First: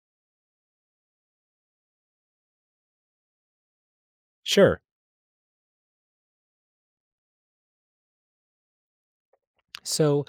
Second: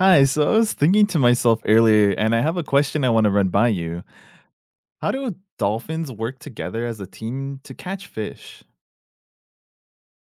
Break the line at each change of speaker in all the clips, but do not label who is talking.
Hi, so I was thinking to myself earlier, and I have a question I want to run by you.
Sure.
How do dolphins work together as a team to catch fish?
So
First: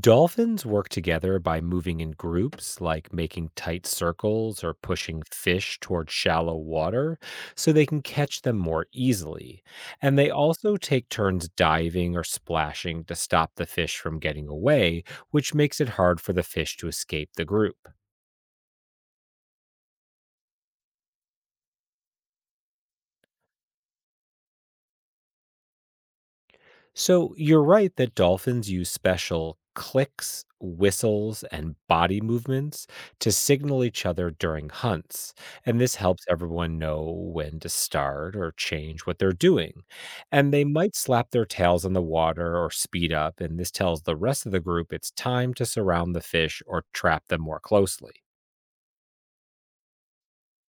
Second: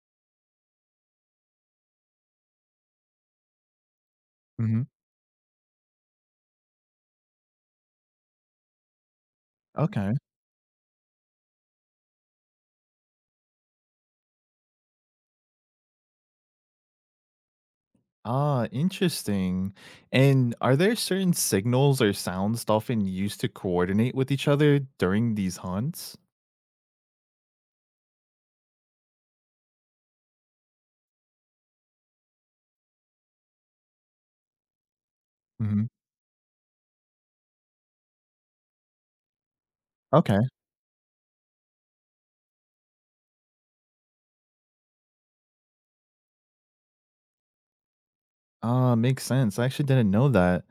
dolphins work together by moving in groups, like making tight circles or
Hmm
pushing fish toward shallow water so they can catch them more easily.
Okay.
And they also take turns diving or splashing to stop the fish from getting away, which makes it hard for the fish to escape the group.
Ah, interesting. And are there certain signals or sounds dolphins use to coordinate with each other during these hunts?
So you're right that dolphins use special clicks, whistles, and body movements to signal each other during hunts. And
Hmm
this helps everyone know when to start or change what they're doing.
Okay.
And they might slap their tails on the water or speed up. And this tells the rest of the group it's time to surround the fish or trap them more closely.
Ah, makes sense. I actually didn't know that.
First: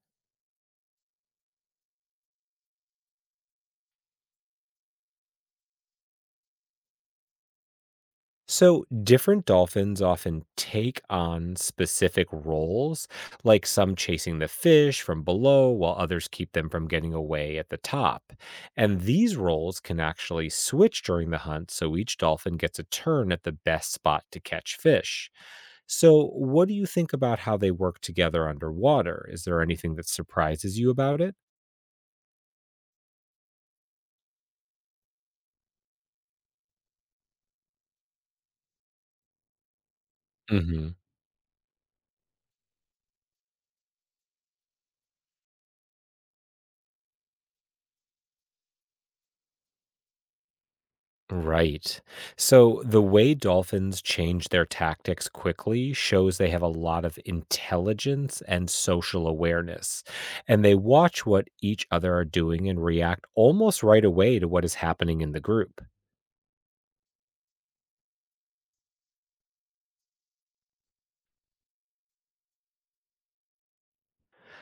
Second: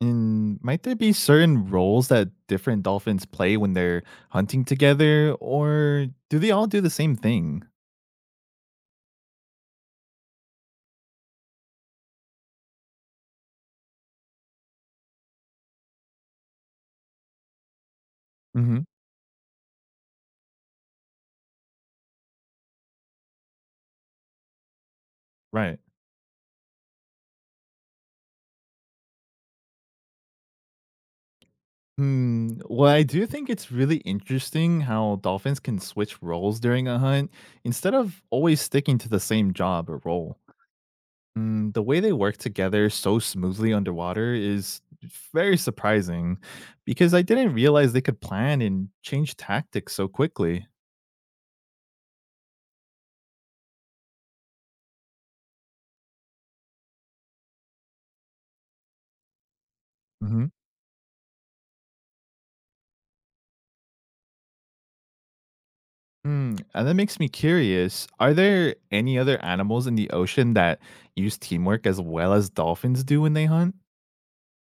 And might there be certain roles that different dolphins play when they're hunting together, or do they all do the same thing?
So, different dolphins often take on specific roles, like some chasing the fish from below while others keep them from getting away at the top. And these roles can actually switch during the hunt, so each dolphin gets a turn at the best spot to catch fish.
Right.
So, what do you think about how they work together underwater? Is there anything that surprises you about it?
Hmm. Well, I do think it's really interesting how dolphins can switch roles during a hunt instead of always sticking to the same job or role. Hmm, the way they work together so smoothly underwater is very surprising because I didn't realize they could plan and change tactics so quickly.
Right. So the way dolphins change their tactics quickly shows they have a lot of intelligence and social awareness.
Hmm
And they watch what each other are doing and react almost right away to what is happening in the group.
Hmm. And that makes me curious, are there any other animals in the ocean that use teamwork as well as dolphins do when they hunt?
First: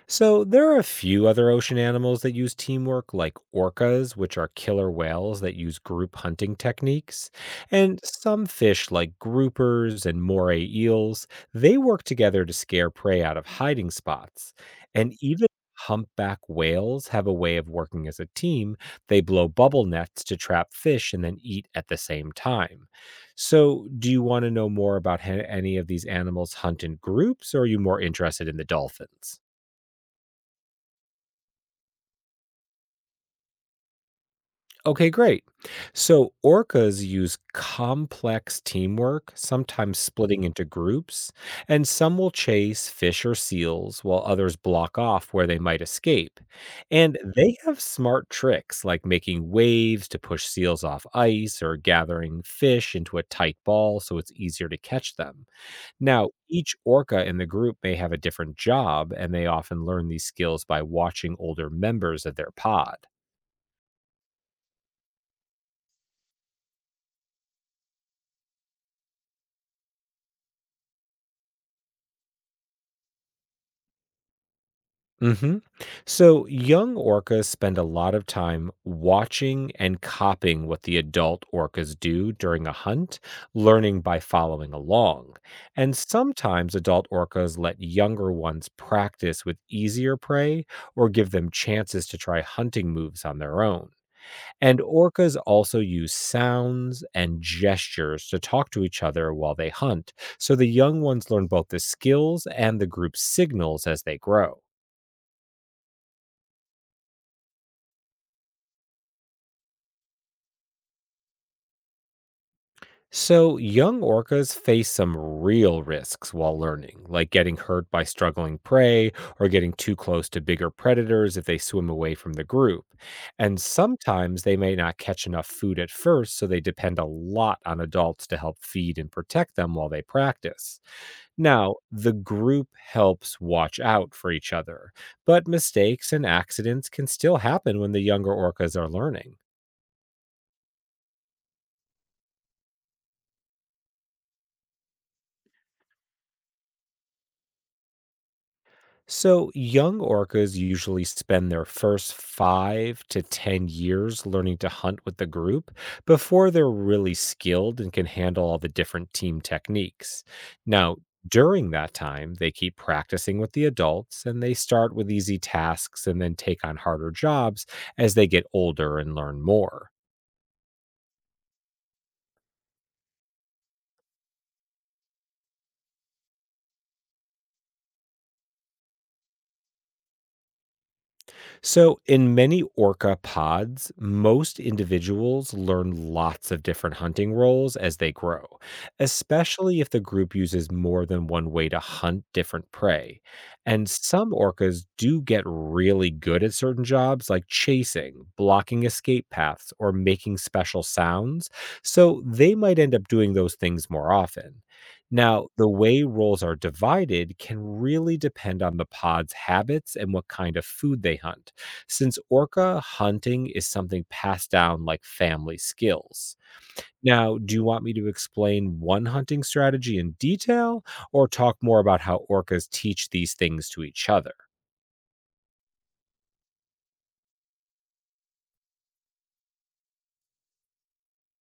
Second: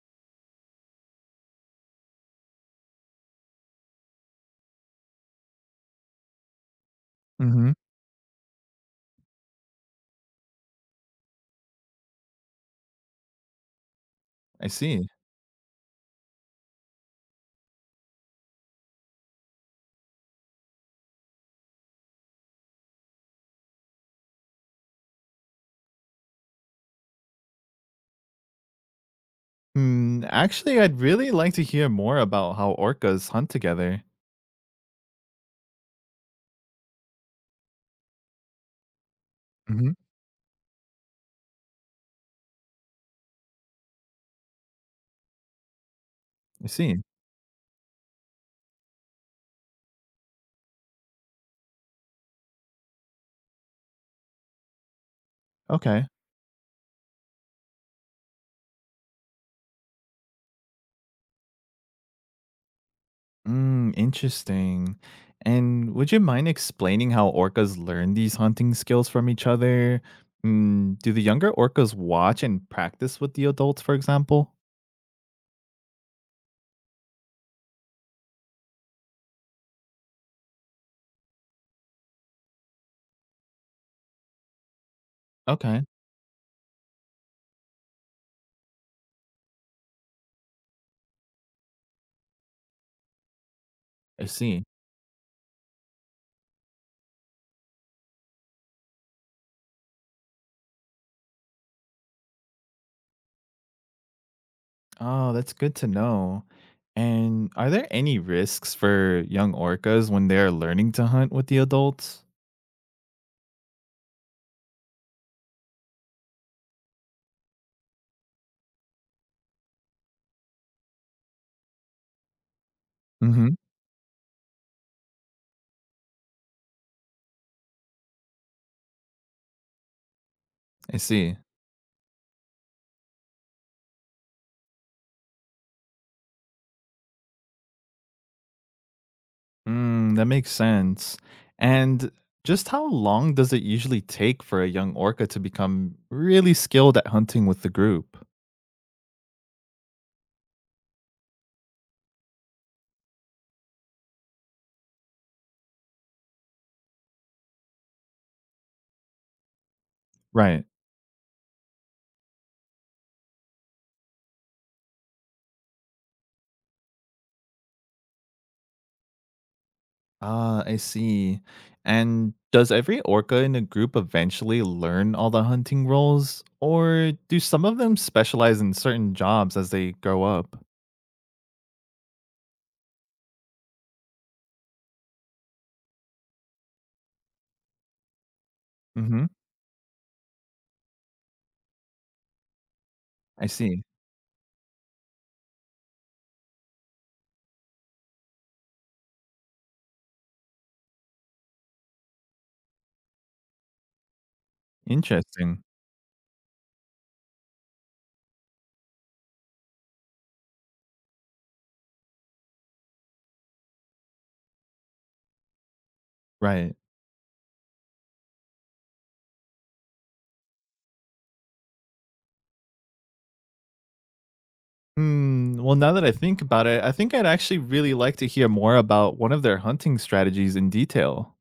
So there are a few other ocean animals that use teamwork, like orcas, which are killer whales that use group hunting techniques,
Hmm
and some fish like groupers and moray eels. They work together to scare prey out of hiding spots,
I see.
and even humpback whales have a way of working as a team. They blow bubble nets to trap fish and then eat at the same time. So, do you want to know more about how any of these animals hunt in groups, or are you more interested in the dolphins?
Hmm, actually, I'd really like to hear more about how orcas hunt together.
Okay, great. So orcas use complex teamwork,
Hmm
sometimes splitting into groups, and some will chase fish or seals while others block off where they might escape.
I see.
And they have smart tricks like making waves to push seals off ice or gathering fish into a tight ball so it's easier to catch them.
Okay.
Now, each orca in the group may have a different job, and they often learn these skills by watching older members of their pod.
Interesting. And would you mind explaining how orcas learn these hunting skills from each other? Do the younger orcas watch and practice with the adults, for example?
Hmm. So young orcas spend a lot of time watching and copying what the adult orcas do during a hunt, learning by following along.
Okay,
And sometimes adult orcas let younger ones practice with easier prey or give them chances to try hunting moves on their own.
I see.
And orcas also use sounds and gestures to talk to each other while they hunt. So the young ones learn both the skills and the group signals as they grow.
Oh, that's good to know. And are there any risks for young orcas when they're learning to hunt with the adults?
So, young orcas face some real risks while learning, like getting hurt by struggling prey or getting too close to bigger predators if they swim away from the group.
Hmm
And sometimes they may not catch enough food at first, so they depend a lot on adults to help feed and protect them while they practice.
I see.
Now, the group helps watch out for each other, but mistakes and accidents can still happen when the younger orcas are learning.
That makes sense. And just how long does it usually take for a young orca to become really skilled at hunting with the group?
So, young orcas usually spend their first five to 10 years learning to hunt with the group before they're really skilled and can handle all the different team techniques.
Right.
Now, during that time, they keep practicing with the adults and they start with easy tasks and then take on harder jobs as they get older and learn more.
Ah, I see. And does every orca in a group eventually learn all the hunting roles, or do some of them specialize in certain jobs as they grow up?
So, in many orca pods, most individuals learn lots of different hunting roles as they grow,
Mm-hmm.
especially if the group uses more than one way to hunt different prey.
I see.
And some orcas do get really good at certain jobs like chasing, blocking escape paths, or making special sounds. So, they might end up doing those things more often. Now,
Interesting.
the way roles are divided can really depend on the pod's habits and what kind of food they hunt. Since orca hunting is something passed down like family skills.
Right.
Now, do you want me to explain one hunting strategy in detail or talk more about how orcas teach these things to each other?
Hmm. Well, now that I think about it, I think I'd actually really like to hear more about one of their hunting strategies in detail.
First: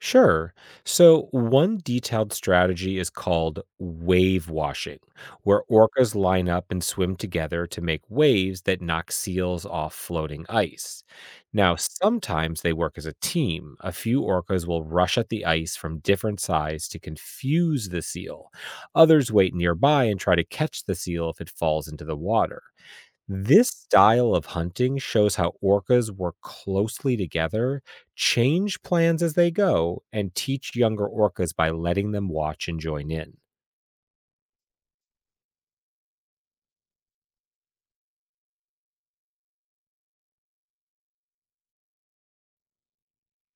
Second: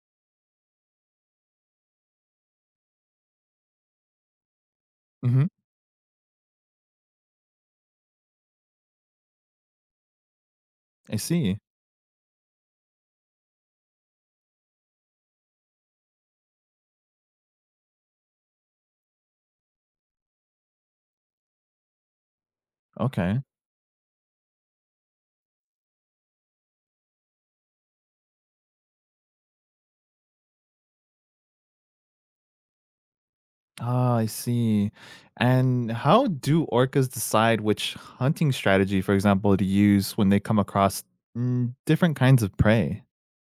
Sure. So, one detailed strategy is called wave washing,
Mhm.
where orcas line up and swim together to make waves that knock seals off floating ice.
I see.
Now, sometimes they work as a team. A few orcas will rush at the ice from different sides to confuse the seal. Others wait nearby and try to catch the seal if it falls into the water.
Okay.
This style of hunting shows how orcas work closely together, change plans as they go, and teach younger orcas by letting them watch and join in.
Ah, I see. And how do orcas decide which hunting strategy, for example, to use when they come across different kinds of prey?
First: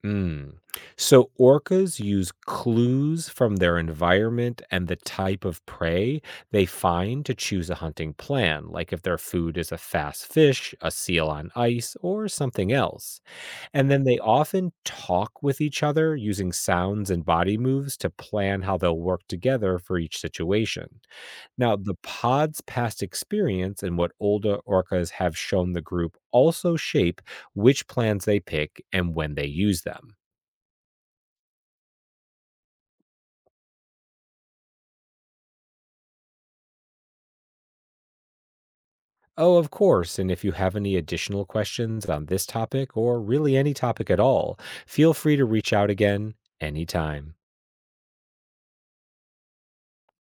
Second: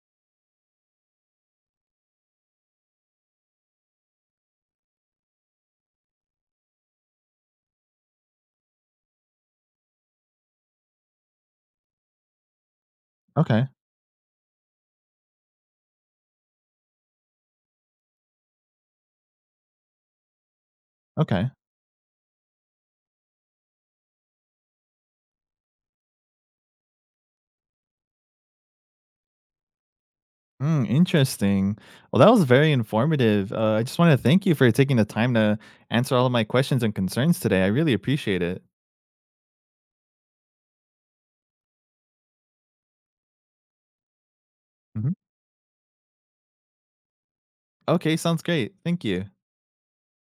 Mm. So, orcas use clues from their environment and the type of prey they find to choose a hunting plan, like if their food is a fast fish, a seal on ice, or something else.
Okay.
And then they often talk with each other using sounds and body moves to plan how they'll work together for each situation.
Okay.
Now, the pod's past experience and what older orcas have shown the group also shape which plans they pick and when they use them.
Interesting. Well, that was very informative. I just want to thank you for taking the time to answer all of my questions and concerns today. I really appreciate it.
Oh, of course, and if you have any additional questions on this topic or really any topic at all, feel
Mhm.
free to reach out again anytime.
Okay. Sounds great. Thank you.